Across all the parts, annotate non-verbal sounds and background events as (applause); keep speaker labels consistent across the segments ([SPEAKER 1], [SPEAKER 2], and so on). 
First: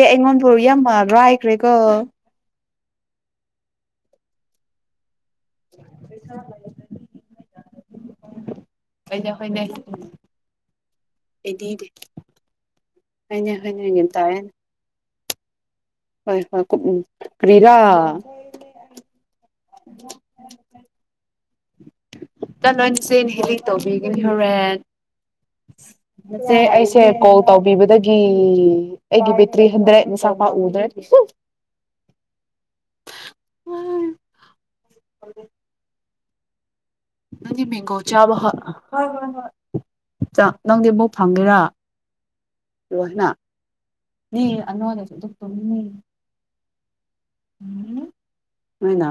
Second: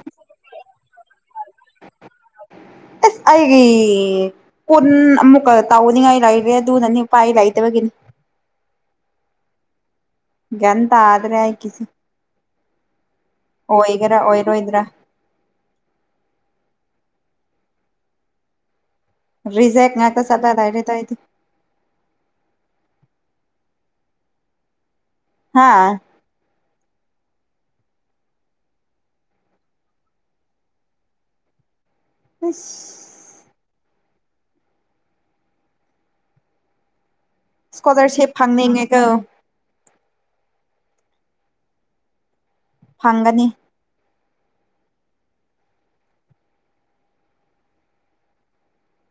[SPEAKER 1] ꯑꯦ ꯑꯩꯉꯣꯟꯕꯨ ꯌꯥꯝ (unintelligible) ꯍꯥꯏꯈ꯭ꯔꯦꯀꯣ
[SPEAKER 2] ꯑꯁ ꯑꯩꯒꯤ ꯀꯨꯟ ꯑꯃꯨꯛ ꯇꯧꯅꯤꯡꯉꯥꯏ ꯂꯩꯔꯦ ꯑꯗꯨꯅꯅꯤ ꯎꯄꯥꯥꯏ ꯂꯩꯇꯕꯒꯤꯅꯤ
[SPEAKER 1] ꯍꯅꯦ ꯍꯣꯏꯅꯦ
[SPEAKER 2] ꯒꯗ꯭ꯔꯦ ꯍꯥꯏ ꯀꯁꯤ
[SPEAKER 1] ꯍꯩꯅꯗꯦ ꯍꯣꯏꯅꯦ ꯍꯣꯏꯅꯦ ꯒ꯭ꯌꯥꯟ
[SPEAKER 2] ꯑꯣꯏꯒꯦꯔꯥ
[SPEAKER 1] ꯇꯥꯏꯌꯦ
[SPEAKER 2] ꯑꯣꯏꯔꯣꯏꯗ꯭ꯔꯥ
[SPEAKER 1] ꯍꯣꯏ ꯍꯣꯏ ꯎ ꯀꯔꯤꯔꯥ
[SPEAKER 2] ꯔꯤꯖꯦꯛ ꯉꯥꯛ ꯁꯂꯗꯥꯏꯔꯤ ꯇꯥꯏꯇ
[SPEAKER 1] ꯅ ꯅꯣꯏꯅꯆꯦꯅ ꯍꯦꯜꯂꯤ ꯇꯧꯕꯤꯒꯅꯤ ꯍꯣꯔꯦꯟ
[SPEAKER 2] ꯍꯥꯥ
[SPEAKER 1] ꯁꯦ ꯑꯩꯁꯦ ꯀꯣꯜ ꯇꯧꯕꯤꯕꯗꯒꯤ ꯑꯩꯒꯤ ꯕꯦꯇ꯭ꯔꯤ ꯍꯟꯗ꯭ꯔꯦꯠ ꯃꯤꯁꯥ ꯄꯥꯛ ꯎꯗ꯭ꯔꯦ
[SPEAKER 2] ꯍꯁ
[SPEAKER 1] ꯎꯝ ꯅꯅꯤꯃꯤ
[SPEAKER 2] ꯏꯁꯀꯣꯂꯔꯁꯤꯞ
[SPEAKER 1] ꯣꯆꯥꯔꯕ
[SPEAKER 2] ꯐꯪꯅꯤꯡꯉꯦꯀꯣ
[SPEAKER 1] ꯆ ꯅꯪꯗꯤ ꯑꯃꯛ ꯐꯪꯒꯦꯔꯥ
[SPEAKER 2] ꯐꯪꯒꯅꯤ
[SPEAKER 1] ꯅ ꯑꯅꯣꯗꯁꯦ ꯆ ꯇ ꯎꯣꯏꯅ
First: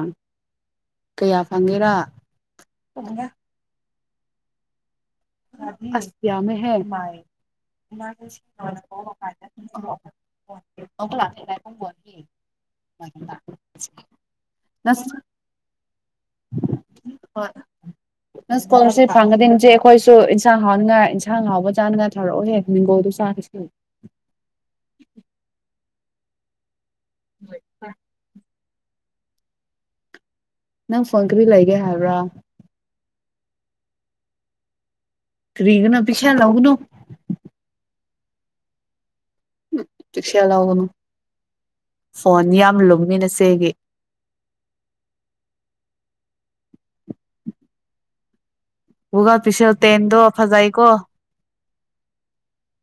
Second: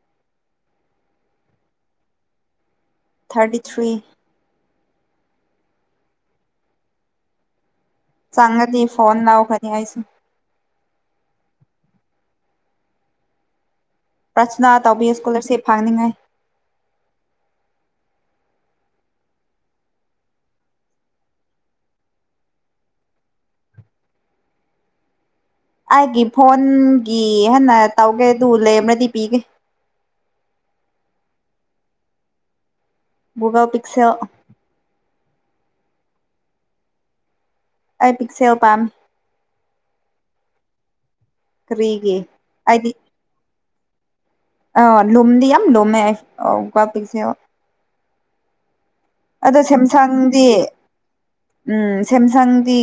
[SPEAKER 1] ꯀꯌꯥ ꯐꯪꯒꯦꯔꯥ
[SPEAKER 2] ꯊꯥꯔꯇꯤ ꯊ꯭ꯔꯤ
[SPEAKER 1] ꯌꯥ ꯑꯃ ꯍ (unintelligible)
[SPEAKER 2] ꯆꯪꯉꯗꯤ ꯐꯣꯟ ꯂꯧꯈ꯭ꯔꯅꯤ ꯑꯩꯁꯨ
[SPEAKER 1] ꯅꯤ ꯃ
[SPEAKER 2] ꯄ꯭ꯔꯁꯅꯥ ꯇꯧꯕꯤꯌꯨ ꯏꯁꯀꯣꯂꯔꯁꯤꯞ ꯐꯥꯡꯅꯤꯡꯉꯥꯏ
[SPEAKER 1] ꯅꯪ ꯁ꯭ꯀꯨꯜꯁꯤ ꯐꯪꯒꯅꯤꯖꯤ ꯑꯩꯈꯣꯏꯁꯨ ꯏꯟꯁꯥꯡ ꯍꯥꯎꯅꯤꯉ ꯏꯟꯁꯥꯡ ꯍꯥꯎꯕ ꯆꯥꯅꯉ ꯊꯧꯔꯛꯑꯣꯍꯦ ꯍꯅꯤꯒꯣꯜꯗꯨ ꯆꯥꯈꯤ
[SPEAKER 2] ꯑꯩꯒꯤ ꯐꯣꯟ ꯒꯤ ꯍꯟꯅ ꯇꯧꯒꯦꯗꯨ ꯂꯩ ꯑꯃꯥꯗꯤ ꯄꯤ
[SPEAKER 1] ꯐꯪꯒꯔꯤ ꯂꯩꯒꯦ ꯍꯥꯏꯕ꯭ꯔꯥ
[SPEAKER 2] ꯒꯨꯨꯒꯥꯜ ꯄꯤꯛꯁꯦꯜ
[SPEAKER 1] ꯐꯔꯤꯒꯅꯣ ꯄꯤꯀꯁꯦꯜ ꯂꯧꯎꯒꯅꯣ
[SPEAKER 2] ꯑꯩ ꯄꯤꯛꯁꯦꯜ ꯄꯝ
[SPEAKER 1] ꯎ ꯄꯤꯛꯁꯦꯜ ꯂꯥꯎꯅꯣ
[SPEAKER 2] ꯀꯔꯤꯒꯤ
[SPEAKER 1] ꯐꯣꯟ ꯌꯥꯝ ꯂꯨꯃꯤꯅꯁꯦꯒꯤ
[SPEAKER 2] ꯂꯣꯝꯗꯤ ꯌꯥꯝ ꯂꯣꯃꯦ ꯄꯤꯁꯦ
[SPEAKER 1] ꯒꯨꯒꯜ ꯄꯤꯁꯦꯜ ꯇꯦꯟꯗꯣ
[SPEAKER 2] ꯁꯦꯝꯁꯪꯗꯤ
[SPEAKER 1] ꯐꯖꯥꯏ ꯀꯣ
[SPEAKER 2] ꯎꯝ ꯁꯦꯝꯁꯪꯗꯤ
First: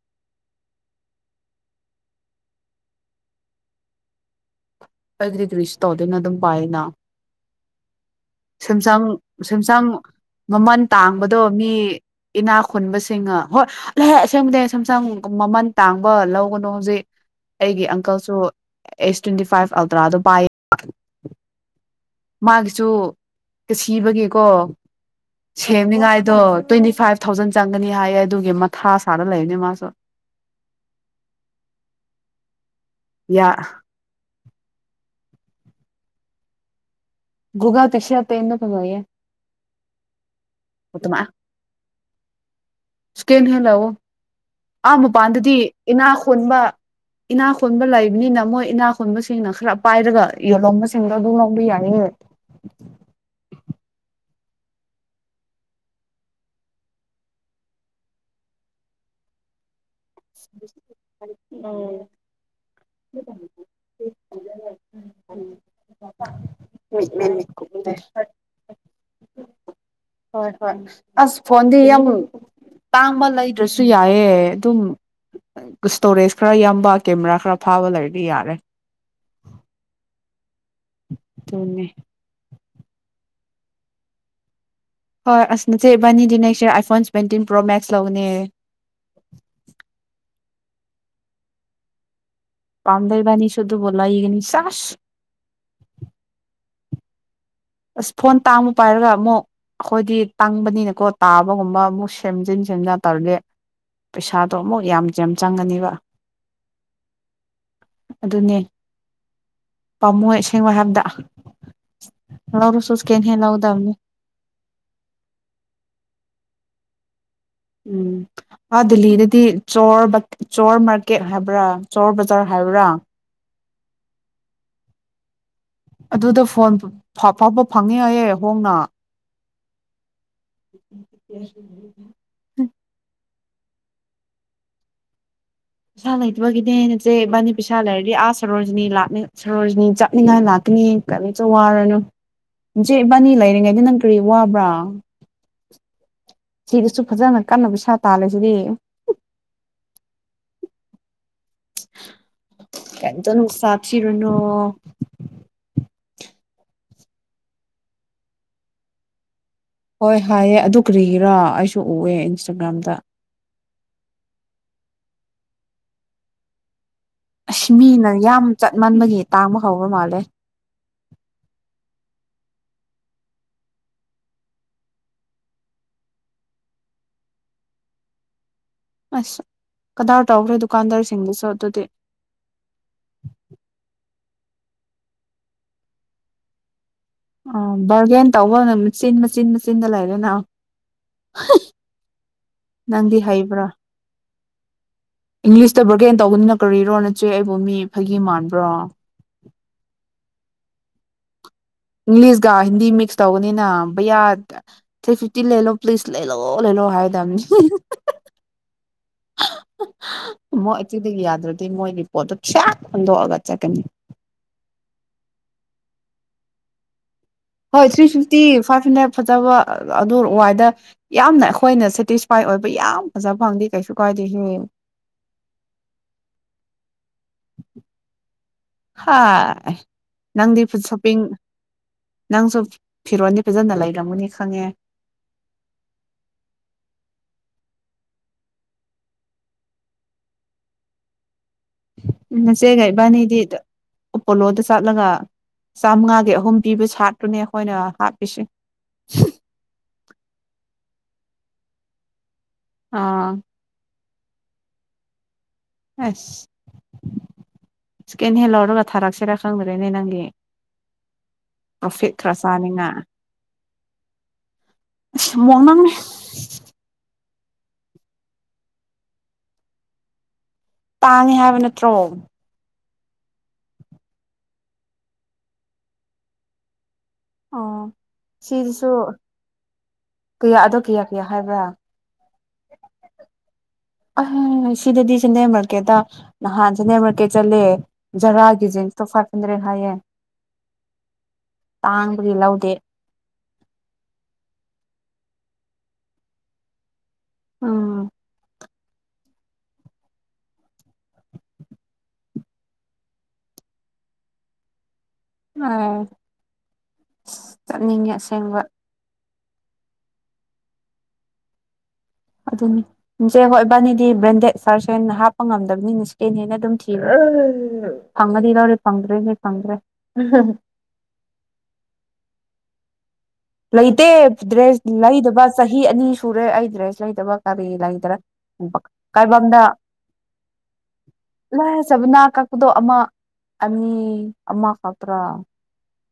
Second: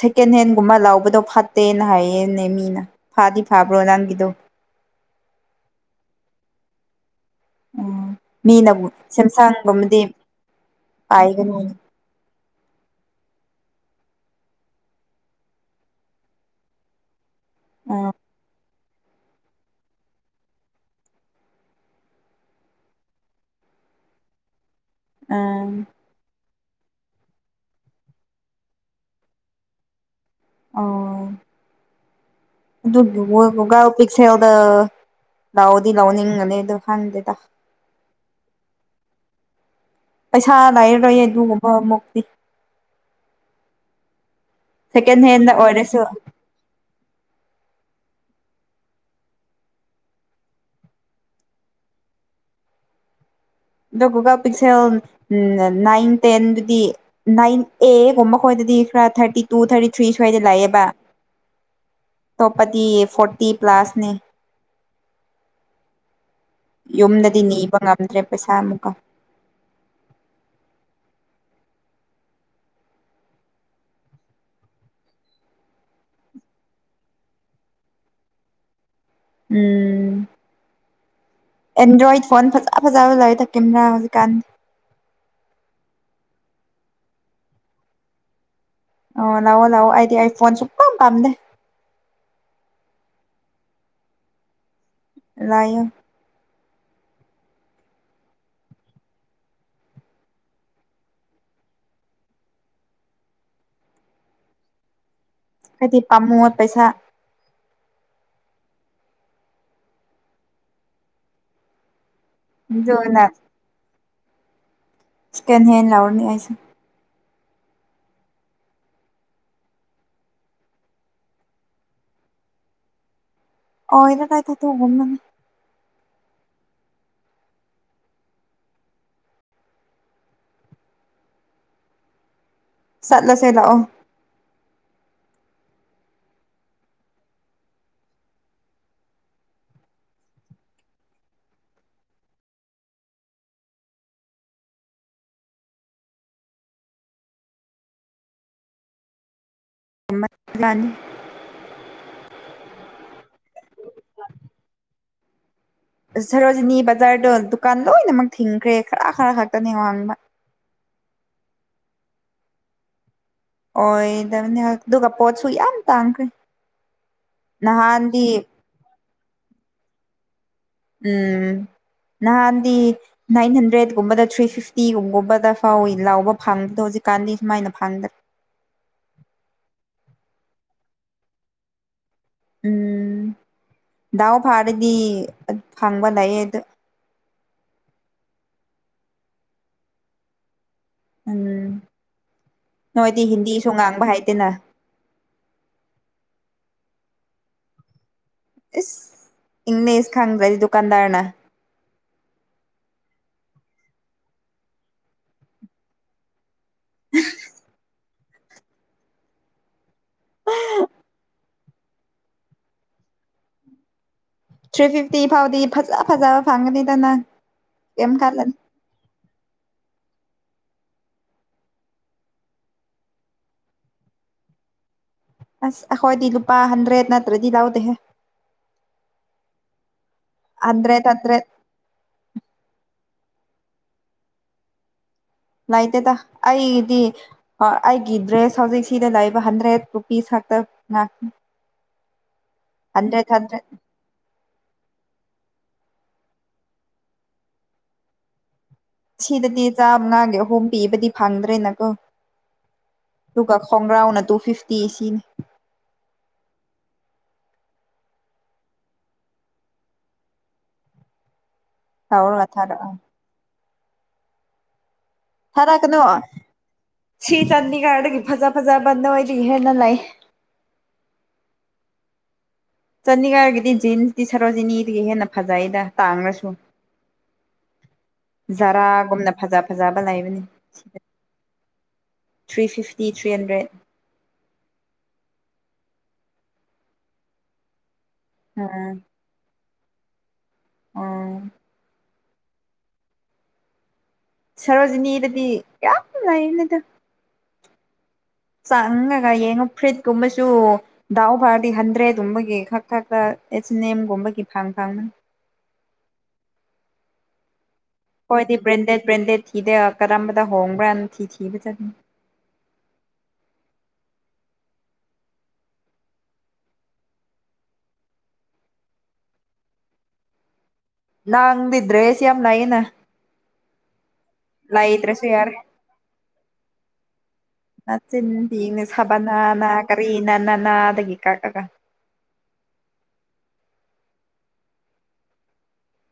[SPEAKER 2] ꯁꯦꯀꯦꯟ ꯍꯦꯟꯒꯨꯝꯕ ꯂꯕꯗꯣ ꯐꯠꯇꯦꯅ ꯍꯥꯏꯌꯦꯅꯦ ꯃꯤꯅ ꯐꯥꯗꯤ ꯐꯥꯕ꯭ꯔꯣ ꯅꯪꯒꯤꯗꯣ
[SPEAKER 1] ꯑꯦꯒ꯭ꯔꯤꯒ꯭ꯔꯤꯁ ꯇꯧꯗꯨꯅ ꯑꯗꯨꯝ ꯄꯥꯏꯌꯦꯅ
[SPEAKER 2] ꯎꯝ ꯃꯤꯅꯕꯨ
[SPEAKER 1] ꯁꯦꯝꯁꯪ ꯁꯦꯝꯁꯪ
[SPEAKER 2] ꯁꯦꯝꯁꯪꯒꯨꯝꯕꯗꯤ
[SPEAKER 1] ꯃꯃꯜ ꯇꯥꯡꯕꯗꯣ
[SPEAKER 2] ꯄꯥꯏꯒꯅꯨ
[SPEAKER 1] ꯃꯤ ꯏꯅꯥꯛ ꯈꯨꯟꯕꯁꯤꯡꯒ ꯍꯣꯏ ꯑꯁꯦꯡꯕꯗꯤ ꯁꯝ ꯁꯝ ꯃꯃꯟ ꯇꯥꯡꯕ ꯂꯧꯒꯅꯨ ꯍꯧꯖꯤꯛ ꯑꯩꯒꯤ
[SPEAKER 2] ꯎꯝ
[SPEAKER 1] ꯑꯪꯀꯜꯁꯨ ꯑꯦꯁ ꯇ꯭ꯋꯦꯟꯇꯤ ꯐꯥꯏꯚ ꯑꯜꯇ꯭ꯔꯥꯗꯣ ꯄꯥꯏꯌꯦ ꯃꯥꯒꯤꯁꯨ ꯁꯤꯕꯒꯤꯀꯣ
[SPEAKER 2] ꯎꯝ
[SPEAKER 1] ꯁꯦꯃꯤꯒꯥꯏꯗꯣ ꯇ꯭ꯋꯦꯟꯇꯤ ꯐꯥꯏꯚ ꯊꯥꯎꯖꯟ ꯆꯪꯒꯅꯤ ꯍꯥꯏꯌꯦ ꯑꯗꯨꯒꯤ ꯃꯊꯥ ꯁꯥꯗ ꯂꯩꯕꯅꯤ ꯃꯥꯁꯨ
[SPEAKER 2] ꯑꯣ
[SPEAKER 1] ꯌꯥ
[SPEAKER 2] ꯑꯗꯨꯒ ꯄꯤꯁ ꯌꯥꯎꯗ ꯂꯥꯎꯗꯤ ꯂꯧꯅꯤꯡꯒꯅꯤ ꯑꯗꯨ ꯍꯪꯗꯦ
[SPEAKER 1] ꯒꯨꯒꯥꯜ ꯄꯤꯛꯁꯦꯜ ꯇꯦꯟꯅꯗꯨ ꯐꯖꯩꯌꯦ
[SPEAKER 2] ꯄꯩꯁꯥ ꯂꯥꯏꯔꯔꯣꯏ ꯑꯗꯨꯒꯨꯝꯕ ꯃꯨꯛꯇꯤ
[SPEAKER 1] ꯁꯀꯦꯟ ꯍꯂꯑꯣ ꯑꯥ
[SPEAKER 2] ꯁꯦꯀꯦꯟ ꯍꯦꯟꯗ
[SPEAKER 1] ꯃꯄꯥꯟꯗꯗꯤ
[SPEAKER 2] ꯑꯣꯏꯔꯁꯨ
[SPEAKER 1] ꯏꯅꯥ ꯈꯣꯟꯕ ꯏꯅꯥ ꯈꯣꯟꯕ ꯂꯥꯏꯛ ꯅꯤꯅ ꯃꯣꯏ ꯏꯅꯥ ꯈꯨꯟꯕꯁꯤꯡꯅ ꯈꯔ ꯄꯥꯏꯔꯒ ꯌꯦꯜꯂꯣꯝꯕꯁꯤꯡꯗꯣ ꯑꯗꯨꯝ ꯂꯧꯕ ꯌꯥꯏꯌꯦ
[SPEAKER 2] ꯑꯗ ꯒꯨꯒꯜ ꯄꯤꯛꯁꯦꯜ ꯅꯥꯏꯟ ꯇꯦꯟꯗꯨꯗꯤ ꯅꯥꯏꯟ ꯑꯦꯒꯨꯝꯕ ꯈꯣꯏꯗꯗꯤ ꯈꯔ ꯊꯥꯔꯇꯤ ꯇꯨ ꯊꯥꯔꯇꯤ ꯊ꯭ꯔꯤ ꯁ꯭ꯋꯥꯏꯗ ꯂꯥꯛꯑꯦꯕ ꯑꯇꯣꯞꯄꯗꯤ ꯐꯣꯔꯇꯤ ꯄ꯭ꯂꯥꯁꯅꯤ ꯌꯨꯝꯗꯗꯤ ꯅꯤꯕ ꯉꯝꯗ꯭ꯔꯦ ꯄꯩꯁꯥ ꯑꯃꯨꯛꯀ
[SPEAKER 1] ꯍꯣꯏ ꯍꯣꯏ ꯑꯁ ꯐꯣꯟꯗꯤ ꯌꯥꯝ ꯇꯥꯡꯕ ꯂꯩꯗ꯭ꯔꯁꯨ ꯌꯥꯏꯑꯦ ꯑꯗꯨꯝ ꯏꯁꯇꯣꯔꯦꯖ ꯈꯔ ꯌꯥꯝꯕ ꯀꯦꯃꯦꯔꯥ ꯈꯔ ꯐꯥꯕ ꯂꯩꯔꯗꯤ ꯌꯥꯔꯦ
[SPEAKER 2] ꯎꯝ
[SPEAKER 1] ꯑꯗꯨꯅꯦ
[SPEAKER 2] ꯑꯦꯟꯗ꯭ꯔꯣꯏꯠ ꯐꯣꯟ ꯐ ꯥ ꯐꯖꯥ ꯐꯖꯕ ꯂꯩ ꯑꯥ ꯍꯧꯖꯤꯛ ꯀꯥꯟ
[SPEAKER 1] ꯍꯣꯏ ꯑꯁ ꯅꯆꯦ ꯏꯕꯥꯅꯤꯗꯤ ꯅꯦꯛꯁꯦ ꯑꯥꯏꯐꯣꯟ ꯁꯚꯦꯟꯇꯤꯟ ꯄ꯭ꯔꯣ ꯃꯦꯛꯁ ꯂꯧꯅꯦ
[SPEAKER 2] ꯑꯣ ꯂꯥꯛꯑꯣ ꯂꯥꯛꯑꯣ ꯑꯩꯗꯤ ꯑꯥꯏꯐꯣꯟ ꯁꯄꯝ ꯄꯥꯝꯗꯦ
[SPEAKER 1] ꯄꯝꯗꯩꯕꯅꯤ ꯁꯨꯗꯨ ꯂꯩꯏꯒꯅꯤ ꯆꯁ
[SPEAKER 2] ꯂꯥꯏꯌꯣ
[SPEAKER 1] ꯑꯁ ꯐꯣꯟ ꯇꯥꯡꯕ ꯄꯥꯏꯔꯒ ꯑꯃꯨꯛ ꯑꯩꯈꯣꯏꯗꯤ ꯇꯪꯕꯅꯤꯅꯀꯣ ꯇꯥꯕꯒꯨꯝꯕ ꯑꯃꯨꯛ ꯁꯦꯝꯖꯤꯟ ꯁꯦꯝꯖꯤꯟ ꯇꯧꯔꯒꯦ ꯄꯩꯁꯥꯗꯣ ꯑꯃꯨꯛ ꯌꯥꯝ ꯌꯥꯝ ꯆꯪꯒꯅꯤꯕ
[SPEAKER 2] ꯍꯥꯏꯗꯤ ꯄꯥꯝꯃꯨꯕ ꯄꯩꯁꯥ
[SPEAKER 1] ꯑꯗꯨꯅꯦ ꯄꯥꯝꯃꯣꯏ ꯑꯁꯦꯡꯕ ꯍꯥꯏꯕꯗ ꯂꯧꯔꯁꯨ ꯁꯦꯀꯦꯟ ꯍꯦꯟ ꯂꯧꯒꯗꯕꯅꯤ
[SPEAKER 2] (unintelligible) ꯁꯦꯀꯦꯟ ꯍꯦꯟ ꯂꯧꯅꯤ ꯍꯥꯏꯁꯤ
[SPEAKER 1] ꯎꯝ ꯑ ꯗꯦꯂꯤꯗꯗꯤ ꯆꯣꯔ ꯃꯥꯔꯀꯦꯠ ꯍꯥꯏꯕ꯭ꯔꯥ ꯆꯣꯔ ꯕꯖꯥꯔ ꯍꯥꯏꯕ꯭ꯔꯥ
[SPEAKER 2] (unintelligible)
[SPEAKER 1] ꯑꯗꯨꯗ ꯐꯣꯟ ꯐꯥꯎꯕ ꯐꯪꯉꯦ ꯍꯥꯏꯌꯦ ꯍꯣꯡꯅ
[SPEAKER 2] ꯆꯠꯂꯁꯦ ꯂꯥꯛꯑꯣ
[SPEAKER 1] ꯄꯩꯁꯥ ꯂꯩꯇꯕꯒꯤꯅꯦ ꯅꯆꯦ ꯏꯕꯥꯅꯤ ꯄꯩꯁꯥ ꯂꯩꯔꯗꯤ ꯑꯥ ꯁꯔꯣꯖꯤꯅꯤ ꯂꯥꯛ ꯁꯔꯣꯖꯤꯅꯤ ꯆꯠꯅꯤꯡꯉꯥꯏ ꯂꯥꯛꯀꯅꯤ ꯀꯔꯤꯝꯇ ꯋꯥꯔꯅꯨ ꯏꯆꯦ ꯏꯕꯥꯅꯤ ꯂꯩꯔꯤꯉꯩꯗ ꯅꯪ ꯀꯔꯤ ꯋꯥꯕ꯭ꯔꯥ ꯁꯤꯗꯁꯨ ꯐꯖꯅ ꯀꯟꯅ ꯄꯩꯁꯥ ꯇꯥꯜꯂ ꯁꯤꯗꯤ
[SPEAKER 2] (unintelligible)
[SPEAKER 1] ꯀꯇ ꯅꯅꯨꯡꯁꯁꯤꯔꯅꯣ
[SPEAKER 2] ꯁꯔꯣꯖꯤꯅꯤ ꯕꯖꯥꯔꯗꯣ ꯗꯨꯀꯥꯟ ꯂꯣꯏꯅꯃꯛ ꯊꯤꯡꯈ꯭ꯔꯦ ꯈꯔ ꯈꯛ
[SPEAKER 1] ꯍꯣꯏ ꯍꯥꯏꯑ ꯑꯗꯨ ꯀ꯭ꯔꯤꯒꯤꯔꯥ ꯑꯩꯁꯨ ꯎꯋꯦ ꯏꯟꯁꯇꯥꯒ꯭ꯔꯥꯝꯗ
[SPEAKER 2] ꯑꯣꯏꯗꯕꯅꯤ ꯑꯗꯨꯒ ꯄꯣꯠꯁꯨ ꯌꯥꯝ ꯇꯥꯡꯈ꯭ꯔꯦ
[SPEAKER 1] ꯑꯁ ꯃꯤꯅ
[SPEAKER 2] ꯅꯍꯥꯟꯗꯤ
[SPEAKER 1] ꯌꯥꯝ ꯆꯠ ꯃꯥꯟꯕꯒꯤ ꯇꯥꯡꯕ ꯍꯥꯎꯕ ꯃꯥꯂꯦ
[SPEAKER 2] ꯎꯝ ꯅꯍꯥꯟꯗꯤ ꯅꯥꯏꯟ ꯍꯟꯗ꯭ꯔꯦꯗꯀꯨꯝꯕꯗ ꯊ꯭ꯔꯤ ꯐꯤꯐꯇꯤꯒꯨꯝꯒꯨꯝꯕꯗ ꯐꯥꯎꯋꯤ ꯂꯥꯎꯕ ꯐꯪꯕꯗꯣ ꯍꯧꯖꯤꯛꯀꯥꯟꯗꯤ ꯁꯨꯃꯥꯏꯅ ꯐꯪꯗ꯭ꯔꯦ
[SPEAKER 1] ꯀꯗꯔ ꯇꯧꯈ꯭ꯔꯦ ꯗꯨꯀꯥꯟꯗꯥꯔꯁꯤꯡꯗꯨꯁꯨ ꯑꯗꯨꯗꯤ
[SPEAKER 2] ꯎꯝ ꯗꯥꯎ ꯐꯥꯔꯗꯤ ꯐꯪꯕ ꯂꯩꯌꯦꯗ
[SPEAKER 1] ꯑ ꯕꯥꯔꯒꯦꯟ ꯇꯧꯕꯅ ꯃꯆꯤꯟ ꯃꯆꯤꯟ ꯃꯆꯤꯟꯗ ꯂꯩꯔꯦꯅ
[SPEAKER 2] ꯎꯝ
[SPEAKER 1] ꯅꯪꯗꯤ
[SPEAKER 2] ꯅꯣꯏꯗꯤ
[SPEAKER 1] ꯍꯩꯕ꯭ꯔꯥ
[SPEAKER 2] ꯍꯤꯟꯗꯤꯁꯨ ꯉꯥꯡꯕ ꯍꯩ ꯏꯟꯅ
[SPEAKER 1] ꯏꯪꯂꯤꯁꯇ ꯕꯔꯒꯦꯟ ꯇꯧꯕꯅꯤꯅ ꯀꯔꯤꯔꯣ ꯅꯆꯦ ꯑꯩꯕꯨ ꯃꯤ ꯐ
[SPEAKER 2] ꯑꯦꯁ ꯏꯪꯂꯤꯁ ꯈꯥꯡꯗ꯭ꯔꯗꯤ ꯗꯨꯀꯥꯟꯗꯥꯔꯅ
[SPEAKER 1] ꯏꯪꯂꯤꯁꯀ ꯍꯤꯟꯗꯤ ꯃꯤꯛꯁ ꯇꯧꯕꯅꯤꯅ ꯕꯌꯥ ꯊ꯭ꯔꯤ ꯐꯤꯐꯇꯤ ꯂꯦꯂꯣ ꯄ꯭ꯂꯤꯁ ꯂꯦꯂꯣ ꯂꯂꯣ ꯍꯥꯏ ꯇꯕꯅꯤ (inaudible) ꯃꯣꯏ ꯆꯗꯒꯤ ꯌꯥꯗ꯭ꯔ ꯗꯤ ꯃꯣꯏꯒꯤ ꯄꯣꯠꯇꯣ ꯆꯥꯛ ꯍꯨꯟꯗꯣꯛꯑꯒ ꯆꯠꯀꯅꯤ
[SPEAKER 2] ꯊ꯭ꯔꯤ ꯐꯤꯐꯇꯤ ꯐꯥꯎꯗꯤ ꯐꯖ ꯐꯖꯕ ꯐꯪꯒꯅꯤꯗ ꯅꯪ
[SPEAKER 1] ꯍꯣꯏ ꯊ꯭ꯔꯤ
[SPEAKER 2] ꯀꯩꯝ
[SPEAKER 1] ꯐꯤꯐꯇꯤ
[SPEAKER 2] ꯈꯜꯂꯅꯨ
[SPEAKER 1] ꯐꯥꯏꯚ ꯍꯟꯗ꯭ꯔꯦꯠ ꯐꯖꯕ ꯑꯗꯨꯔ ꯋꯥꯏꯗ ꯌꯥꯝꯅ ꯑꯩꯈꯣꯏꯅ ꯁꯦꯇꯤꯁꯐꯥꯏ ꯑꯣꯏꯕ ꯌꯥꯝ ꯐꯖꯕ ꯐꯪꯑꯗꯦ ꯀꯩꯁꯨ ꯀꯥꯏꯗꯦ (inaudible)
[SPEAKER 2] ꯑꯁ ꯑꯩꯈꯣꯏꯗꯤ ꯂꯨꯄꯥ ꯍꯟꯗ꯭ꯔꯦꯠ ꯅꯠ ꯇ꯭ꯔꯗꯤ ꯂꯥꯎꯗꯦꯍꯦ
[SPEAKER 1] ꯍ ꯅꯪꯗꯤ ꯐꯨꯗ ꯁꯣꯄꯤꯡ
[SPEAKER 2] ꯍꯟꯗ꯭ꯔꯦꯠ
[SPEAKER 1] ꯅꯪ ꯁꯣ ꯐꯤꯔꯣꯟꯗꯤ ꯐꯖꯅ ꯂꯩꯔꯝꯒꯅꯤ ꯈꯪꯉꯦ
[SPEAKER 2] ꯂꯩꯇꯦꯗ ꯑꯩꯗꯤ-ꯑꯥ ꯑꯩꯒꯤ ꯗ꯭ꯔꯦꯁ ꯍꯧꯖꯤꯛ ꯁꯤꯗ ꯂꯩꯕ ꯍꯟꯗ꯭ꯔꯦꯠ ꯔꯨꯄꯤꯖ ꯈꯛꯇ ꯉꯥꯛꯇꯅꯤ
[SPEAKER 1] ꯎꯝ ꯆꯦꯒꯥ ꯏꯕꯅꯤꯗꯤ ꯎꯝ ꯄꯣꯂꯣꯗ ꯆꯠꯂꯒ ꯆꯥꯝꯃꯉꯥꯒꯤ ꯑꯍꯨꯝ ꯄꯤꯕ ꯁꯥꯔꯥꯠꯇꯨꯅꯦ ꯑꯩꯈꯣꯏꯅ ꯍꯥꯞꯄꯤꯁꯦ
[SPEAKER 2] ꯁꯤꯗꯗꯤ ꯆꯥꯃꯉꯥꯒꯤ ꯑꯍꯨꯝ ꯄꯤꯕꯗꯤ ꯐꯪꯗ꯭ꯔꯦꯅꯀꯣ
[SPEAKER 1] ꯑꯥ
[SPEAKER 2] ꯇꯨꯒ ꯈꯣꯡꯒ꯭ꯔꯥꯎꯅ ꯇꯣ ꯐꯤꯞꯇꯤ ꯁꯤꯅꯤ
[SPEAKER 1] ꯑꯁ ꯏꯁꯀꯤꯟ ꯍꯦꯜꯂꯣꯔꯒ ꯊꯥꯔꯛꯁꯤꯔꯥ ꯈꯪꯗ꯭ꯔꯦꯅꯦ ꯅꯪꯒꯤ ꯔꯣꯐꯤꯠ
[SPEAKER 2] ꯇꯧꯔꯒ
[SPEAKER 1] ꯊ꯭ꯔꯥꯆꯥꯅꯤꯅ
[SPEAKER 2] ꯊꯥꯔꯛꯑꯣ
[SPEAKER 1] ꯏꯁ ꯃꯣꯡ ꯅꯪꯅꯦ
[SPEAKER 2] ꯊꯥꯔꯛꯀꯅꯨ ꯁꯤ ꯆꯥꯟꯗꯤꯒꯔꯗꯒꯤ ꯐꯖ-ꯐꯖꯔꯕ ꯅꯣꯏꯗꯒꯤ ꯍꯦꯟꯅ ꯂꯩ
[SPEAKER 1] ꯇꯥꯡꯉꯦ ꯍꯥꯏꯕ ꯅꯠꯇ꯭ꯔꯣ
[SPEAKER 2] ꯆꯅꯤ ꯉꯥꯏꯔꯒꯤꯗꯤ ꯖꯤꯟ ꯇꯤ ꯁꯥꯔꯠ ꯑꯣꯏꯔꯗꯤ ꯅꯤꯗꯒꯤ ꯍꯦꯟꯅ ꯐꯖꯩꯗ ꯇꯥꯡꯒꯉꯔꯥꯁꯨ
[SPEAKER 1] ꯑꯣ ꯁꯤꯗꯁꯨ
[SPEAKER 2] ꯐꯖ ꯐꯖꯕ ꯂꯩꯕꯅꯤ
[SPEAKER 1] ꯀꯌꯥ ꯑꯗꯣ ꯀꯌꯥ-ꯀꯌꯥ ꯍꯥꯏꯕ꯭ꯔꯥ
[SPEAKER 2] ꯊ꯭ꯔꯤ ꯐꯤꯞꯇꯤ ꯊ꯭ꯔꯤ ꯍꯟꯗ꯭ꯔꯦꯠ
[SPEAKER 1] ꯑꯍꯤꯡ ꯑꯁꯤꯗꯗꯤ ꯆꯦꯟꯗꯔ꯭ꯦꯟ ꯃꯥꯔꯀꯦꯠꯇ ꯅꯍꯥꯟ ꯆꯤꯟꯗ꯭ꯔꯦꯟ ꯃꯥꯔꯀꯦꯠ ꯆꯠꯂꯦ
[SPEAKER 2] ꯎꯝ
[SPEAKER 1] ꯖꯔꯒꯤꯖꯤꯟꯗꯣ ꯐꯥꯏꯞ ꯍꯟꯗ꯭ꯔꯦꯠ ꯍꯥꯏꯌꯦ
[SPEAKER 2] ꯎꯝ
[SPEAKER 1] ꯇꯥꯡ ꯂꯧꯗꯦ
[SPEAKER 2] ꯁꯔꯣꯖꯤꯅꯤꯗꯗꯤ ꯌꯥꯝ ꯂꯩꯥꯌꯦꯗ
[SPEAKER 1] ꯎꯝ
[SPEAKER 2] ꯆꯪꯉꯥꯒ ꯌꯦꯡꯉꯨ ꯐꯤꯔꯤꯠ ꯀꯨꯝꯕꯁꯨ ꯗꯥꯎ ꯐꯥꯔꯥꯗꯤ ꯍꯟꯗ꯭ꯔꯦꯠ ꯀꯨꯝꯕꯒꯤ ꯈꯛ ꯊꯛꯇ ꯑꯦꯁ ꯅꯦꯝ ꯒꯨꯝꯕꯒꯤ ꯐꯪꯐꯝ
[SPEAKER 1] ꯑꯣ
[SPEAKER 2] ꯍꯣꯏꯗꯤ ꯕ꯭ꯔꯦꯟꯗꯦꯠ -ꯕ꯭ꯔꯦꯟꯗꯦꯠ ꯐꯤꯗ ꯀꯔꯝꯕꯗ ꯍꯣꯡꯕ꯭ꯔꯥꯅ ꯊꯤ-ꯊꯤꯕ ꯆꯠꯅꯤ
[SPEAKER 1] ꯑꯗꯨꯅꯤ ꯖꯦ ꯒꯣꯏ ꯏꯕꯥꯅꯤꯗꯤ ꯕ꯭ꯔꯦꯟꯗꯦꯠ ꯐꯥꯔ꯭ꯆ ꯍꯦꯟ ꯍꯥꯞꯄ ꯉꯝꯗꯕꯅꯤꯅꯦ ꯁꯦꯀꯦꯟ ꯍꯦꯟꯅ ꯑꯗꯨꯝ ꯊꯤꯔꯒ ꯐꯪꯉꯗꯤ ꯂꯧꯔꯦ ꯐꯪꯗ꯭ꯔꯥꯗꯤ ꯐꯪꯗ꯭ꯔꯦ ꯑꯍꯥ-ꯍ
[SPEAKER 2] ꯅꯪꯗꯤ ꯗ꯭ꯔꯦꯖ ꯌꯥꯝꯅ ꯂꯩꯌꯦꯅ
[SPEAKER 1] ꯂꯩꯇꯦ ꯗ꯭ꯔꯦꯁ
[SPEAKER 2] ꯂꯩꯇ꯭ꯔꯁꯨ
[SPEAKER 1] ꯂꯩꯗꯕ
[SPEAKER 2] ꯌꯥꯔꯦ
[SPEAKER 1] ꯆꯍꯤ ꯑꯅꯤ ꯁꯨꯔꯦ ꯑꯩ ꯗ꯭ꯔꯦꯁ ꯂꯩꯗꯕ ꯀꯔꯤ
[SPEAKER 2] ꯅꯆꯤꯟ ꯊꯤꯒꯅꯨ
[SPEAKER 1] ꯂꯩꯗꯥꯔꯦꯕꯛ ꯀꯥꯏꯕꯝꯇ
[SPEAKER 2] ꯁꯕꯅꯥꯅ ꯀꯔꯤꯅ ꯅꯅꯥꯗꯒꯤ ꯀꯛꯑꯒ
[SPEAKER 1] ꯂꯥꯏꯔꯖꯕꯅ ꯀꯛ ꯑꯗꯣ ꯑꯃ ꯑꯅꯤ ꯑꯃ ꯈꯛꯇ꯭ꯔꯥ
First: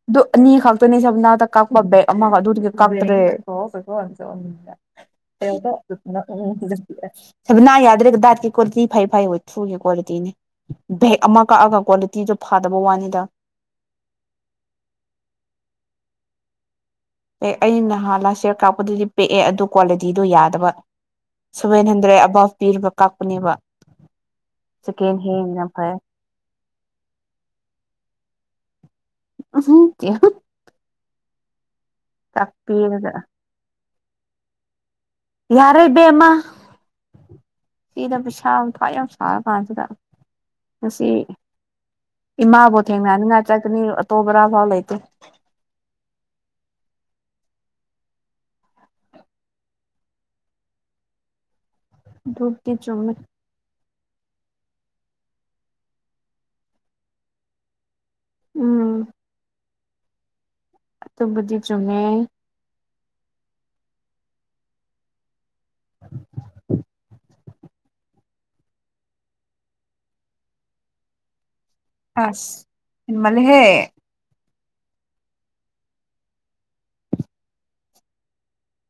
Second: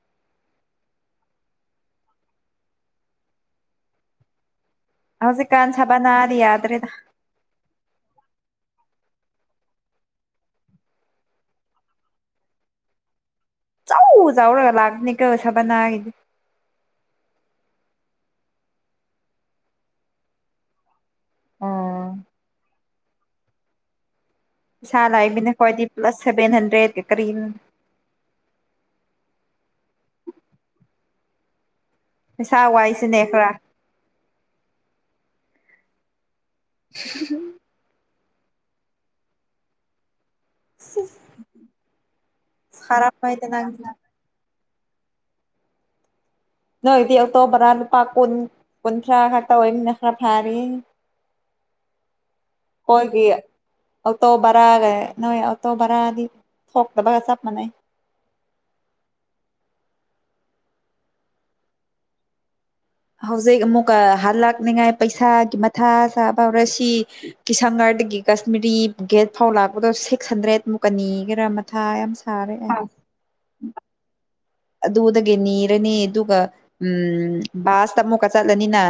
[SPEAKER 1] ꯑꯗꯨ ꯑꯅꯤ ꯈꯛꯇꯅꯤ ꯁꯚꯥꯅꯥꯗ ꯀꯛꯄ ꯕꯦꯛ ꯑꯃꯥ ꯑꯗꯨ ꯀꯥꯞꯇ꯭ꯔꯦ
[SPEAKER 2] ꯍꯧꯖꯤꯛꯀꯥꯟ ꯁꯕꯅꯥꯗꯤ ꯌꯥꯗ꯭ꯔꯦꯗ
[SPEAKER 1] (unintelligible) ꯅ ꯌꯥꯗ꯭ꯔꯦꯒ ꯗꯥꯇꯀꯤ ꯀꯣꯔꯁꯤ (unintelligible) ꯐꯩ-ꯐꯩ ꯍꯨꯏꯊꯨꯒꯤ ꯀ꯭ꯋꯥꯂꯤꯇꯤꯅꯤ ꯕꯦꯛ ꯑꯃ ꯀꯛꯑꯒ ꯀ꯭ꯋꯥꯂꯤꯇꯤꯗꯨ ꯐꯥꯗꯕ ꯋꯥꯅꯤꯗ
[SPEAKER 2] ꯆꯧꯎ ꯆꯧꯎꯔꯒ ꯂꯥꯛꯀꯅꯤꯀꯣ ꯁꯥꯚꯥꯅꯥꯒꯤꯗꯤ
[SPEAKER 1] ꯑꯦ ꯑꯩ ꯅꯍꯥꯟꯂꯥ ꯁꯦꯌꯔ ꯀꯥꯞꯄꯗꯨꯗꯤ ꯄꯦꯛꯑꯦ ꯑꯗꯨ ꯀ꯭ꯋꯥꯂꯤꯇꯤꯗꯣ ꯌꯥꯗꯕ
[SPEAKER 2] ꯑꯣ
[SPEAKER 1] ꯁꯨꯕꯦꯍꯟꯗ꯭ꯔꯦꯠ ꯑꯕ꯭ꯞ ꯄꯤꯔꯕ ꯇꯥꯛꯄꯅꯦꯕ
[SPEAKER 2] ꯄꯩꯁꯥ ꯂꯥꯛꯏꯕꯅ ꯈꯣꯏꯗꯤ ꯄ꯭ꯂꯁ ꯁꯚꯦꯟ ꯍꯟꯗ꯭ꯔꯦꯠ ꯀꯔꯤꯅꯣ ꯄꯩꯁꯥ
[SPEAKER 1] ꯀꯛꯄꯤꯔꯒ
[SPEAKER 2] ꯋꯥꯏꯁꯤꯅꯦ ꯈꯔ
[SPEAKER 1] ꯌꯥꯔꯦ ꯏꯕꯦꯝꯃ
[SPEAKER 2] (unintelligible)
[SPEAKER 1] ꯏꯗ ꯄꯤꯁꯥ ꯃꯊ ꯌꯥꯝ ꯁꯥꯀꯥꯟꯁꯤꯗ ꯉꯁꯤ ꯏꯃꯥꯕꯨ ꯊꯦꯡꯅꯅꯤꯉꯥꯏ
[SPEAKER 2] ꯁꯥꯔꯝꯃꯣꯏꯗ
[SPEAKER 1] ꯆꯠꯀꯅꯤ
[SPEAKER 2] ꯅꯪꯗꯤ
[SPEAKER 1] ꯑꯣꯇꯣ ꯄꯔꯥ ꯐꯥꯎ ꯂꯩ (inaudible)
[SPEAKER 2] ꯅꯣꯏꯗꯤ ꯑꯇꯣ ꯕꯔꯥ ꯂꯨꯄꯥ ꯀꯨꯟ ꯀꯨꯟꯊ꯭ꯔꯥ ꯈꯛꯇ ꯑꯣꯏꯅꯤꯅ ꯈꯔ ꯐꯥꯔꯤ
[SPEAKER 1] ꯙꯨꯞꯇꯤ ꯆꯣꯝꯃꯦ
[SPEAKER 2] ꯑꯩꯈꯣꯏꯒꯤ ꯑꯣꯇꯣ ꯕꯔꯥꯒ ꯅꯣꯏ ꯑꯣꯇꯣ ꯕꯔꯥꯗꯤ ꯊꯣꯛꯇꯕꯒ ꯆꯞ ꯃꯥꯟꯅꯩ
[SPEAKER 1] ꯎꯝ ꯑꯗꯨꯕꯨꯗꯤ ꯆꯨꯝꯃꯦ
[SPEAKER 2] ꯍꯧꯖꯤꯛ ꯑꯃꯨꯛꯀ ꯍꯜ ꯂꯥꯛꯅꯤꯉꯥꯏ ꯄꯩꯁꯥꯒꯤ ꯃꯊꯥ ꯆꯥꯕ ꯍꯧꯔꯦ ꯁꯤ ꯀꯤꯁꯪꯒꯥꯔꯗꯒꯤ ꯀꯥꯁꯃꯤꯔꯤ ꯒꯦꯠ ꯐꯥꯎ ꯂꯥꯛꯄꯗꯣ ꯁꯤꯛꯁ ꯍꯟꯗ꯭ꯔꯦꯠ ꯃꯨꯛꯀ ꯅꯤꯒꯦꯔꯥ ꯃꯊꯥ ꯌꯥꯝ ꯁꯥꯔꯦ ꯑꯩ
[SPEAKER 1] ꯑꯁꯃꯜ ꯂꯤꯍꯦ
[SPEAKER 2] ꯑꯗꯨꯗꯒꯤ ꯅꯤꯔꯅꯤ ꯑꯗꯨꯒ ꯎꯝ ꯕꯥꯁꯇ ꯑꯃꯨꯛꯀ ꯆꯠꯂꯅꯤꯅ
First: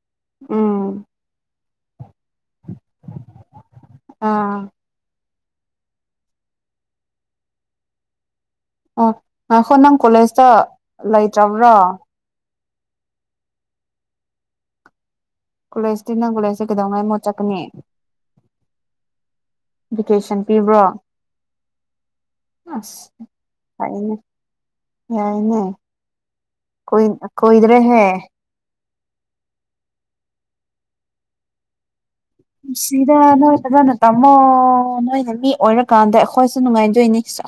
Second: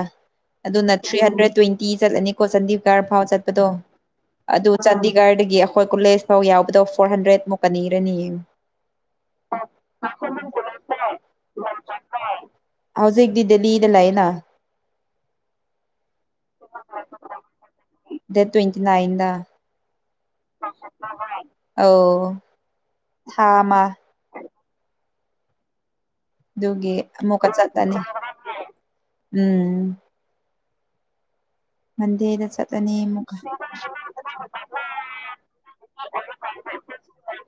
[SPEAKER 2] ꯑꯗꯨꯅ
[SPEAKER 1] ꯎꯝ
[SPEAKER 2] ꯊ꯭ꯔꯤ ꯍꯟꯗ꯭ꯔꯦꯠ ꯇꯨꯋꯦꯟ ꯀꯤ ꯆꯠꯂꯅꯤ ꯀꯣ ꯆꯥꯟꯗꯤꯒꯥꯔ ꯐꯥꯎ ꯆꯠꯄꯗꯣ
[SPEAKER 1] ꯑꯥ
[SPEAKER 2] ꯑꯗꯨ ꯆꯥꯟꯗꯤꯒꯔꯗꯒꯤ ꯒꯤ ꯑꯈꯣꯏ ꯀꯣꯂꯦꯖ ꯐꯥꯎ ꯌꯥꯎꯕꯗꯣ ꯐꯣꯔ ꯍꯟꯗ꯭ꯔꯦꯗꯃꯨꯛꯀꯟꯅꯤꯔꯅꯤ ꯌꯤꯡ
[SPEAKER 1] ꯑꯣ ꯉꯥꯈꯣ ꯅꯪ ꯀꯣꯂꯦꯖ ꯆꯥ. ꯂꯩꯇ꯭ꯔꯕ꯭ꯔꯥ
[SPEAKER 2] ꯅꯥ
[SPEAKER 1] ꯀꯣꯂꯦꯖꯇꯤ ꯅꯪ ꯀꯣꯂꯦꯖꯇ ꯀꯩꯗꯧꯉꯥꯏ ꯃꯣꯠ ꯆꯠꯀꯅꯤ
[SPEAKER 2] ꯗꯦꯠ ꯇ꯭ꯋꯦꯟꯇꯤ ꯅꯥꯏꯟꯗ
[SPEAKER 1] ꯚꯤꯀꯦꯁꯟ ꯄꯤꯕ꯭ꯔꯣ
[SPEAKER 2] ꯑꯧ
[SPEAKER 1] ꯑꯁ
[SPEAKER 2] ꯊꯥ ꯃ
[SPEAKER 1] ꯐꯩꯅꯦ ꯌꯥꯏꯅꯦ
[SPEAKER 2] ꯗꯨꯒꯤ
[SPEAKER 1] ꯀꯨꯏ
[SPEAKER 2] ꯑꯃꯣꯛꯀ ꯆꯠꯂꯅꯤ
[SPEAKER 1] ꯀꯨꯏꯗ꯭ꯔꯦꯍꯦ
[SPEAKER 2] ꯎꯝ ꯃꯟꯗꯦꯗ ꯆꯠꯂꯅꯤ
[SPEAKER 1] ꯄꯨꯟꯁꯤꯗ
[SPEAKER 2] ꯑꯃꯨꯛꯀ
[SPEAKER 1] ꯅꯣꯏ ꯐꯖꯅ ꯇꯝꯃꯣ ꯅꯣꯏꯅ ꯃꯤ ꯑꯣꯏꯔꯀꯥꯟꯗ ꯑꯈꯣꯏꯁꯨ ꯅꯨꯡꯉꯥꯏꯗꯣꯏꯅꯤ ꯁꯦꯁ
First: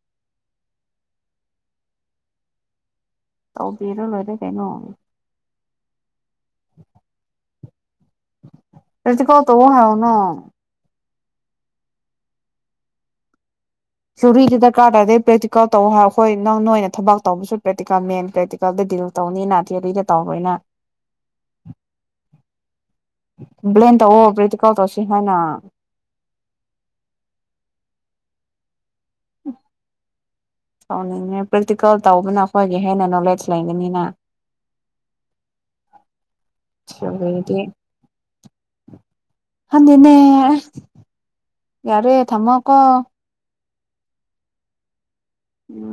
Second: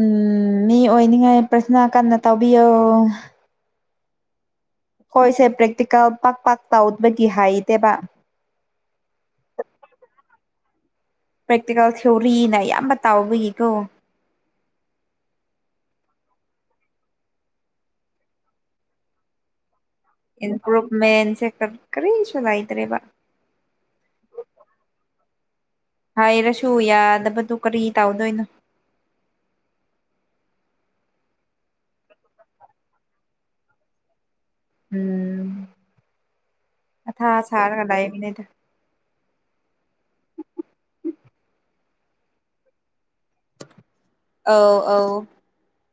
[SPEAKER 2] ꯎꯝ ꯃꯤ ꯑꯣꯏꯅꯤꯡꯉꯥꯏ ꯄ꯭ꯔꯊꯅ ꯀꯟꯅ ꯇꯧꯕꯤꯌꯣ
[SPEAKER 1] ꯇꯧꯕꯤꯔꯣ ꯂꯣꯏꯔꯦ ꯀꯩꯅꯣ
[SPEAKER 2] ꯈꯣꯏꯁꯦ ꯄ꯭ꯔꯦꯛꯇꯤꯀꯦꯜ ꯄꯥꯛ ꯄꯥꯛ ꯇꯥꯎꯠꯕꯒꯤ ꯍꯥꯏꯗꯦꯕ
[SPEAKER 1] ꯄꯔꯇꯤꯀꯣꯜ ꯇꯧꯑꯣ ꯍꯥꯏꯅ
[SPEAKER 2] ꯄ꯭ꯔꯦꯛꯇꯤꯀꯦꯜ ꯊꯤꯑꯣꯔꯤꯅ ꯑꯌꯥꯝꯕ ꯇꯥꯎꯕꯒꯤꯀꯣ
[SPEAKER 1] ꯎꯍꯤꯒꯤ ꯗꯔꯀꯥꯔ ꯇꯥꯗꯦ ꯄ꯭ꯔꯦꯛꯇꯤꯀꯜ ꯇꯧ ꯍꯥꯏ ꯑꯩꯈꯣꯏ ꯅꯪ ꯅꯣꯏ ꯊꯕꯛ ꯇꯧꯕꯁꯨ ꯄ꯭ꯔꯦꯛꯇꯤꯀꯦꯜ ꯃꯦꯟ ꯄ꯭ꯔꯦꯛꯇꯤꯀꯜꯗ ꯗꯤꯜ ꯇꯧꯅꯤꯅ ꯊꯤꯔꯤꯗ ꯇꯩꯅ
[SPEAKER 2] ꯏꯝꯄ꯭ꯔꯨꯚꯃꯦꯟꯁꯦ ꯀꯔꯤꯁꯨ ꯂꯩꯇ꯭ꯔꯦꯕ
[SPEAKER 1] ꯕꯂꯦꯝ ꯇꯧꯑꯣ ꯄ꯭ꯔꯤꯇꯤꯀꯜ ꯇꯧꯁꯤ ꯍꯥꯏꯅ
[SPEAKER 2] ꯍꯥꯏꯔꯁꯨ ꯌꯥꯗꯕꯗꯨ ꯀꯔꯤ ꯇꯧꯗꯣꯏꯅꯣ
[SPEAKER 1] ꯇꯧꯅꯤꯡꯉꯦ ꯄ꯭ꯔꯦꯛꯇꯤꯀꯦꯜ ꯇꯧꯕꯅ ꯑꯩꯈꯣꯏꯒꯤ ꯍꯦꯟꯅ ꯅꯣꯂꯦꯖ ꯂꯩꯒꯅꯤꯅ
[SPEAKER 2] ꯎꯝ ꯑ ꯊꯥ
[SPEAKER 1] ꯊꯤꯑꯣꯔꯤꯗꯤ
[SPEAKER 2] ꯁꯔ ꯉꯂꯅꯦꯗ
[SPEAKER 1] ꯑꯗꯨꯗꯅꯦ ꯌꯥꯔꯦ ꯊꯝꯃꯀꯣ
[SPEAKER 2] ꯑꯥꯎ ꯑꯥꯎ
[SPEAKER 1] ꯎꯝ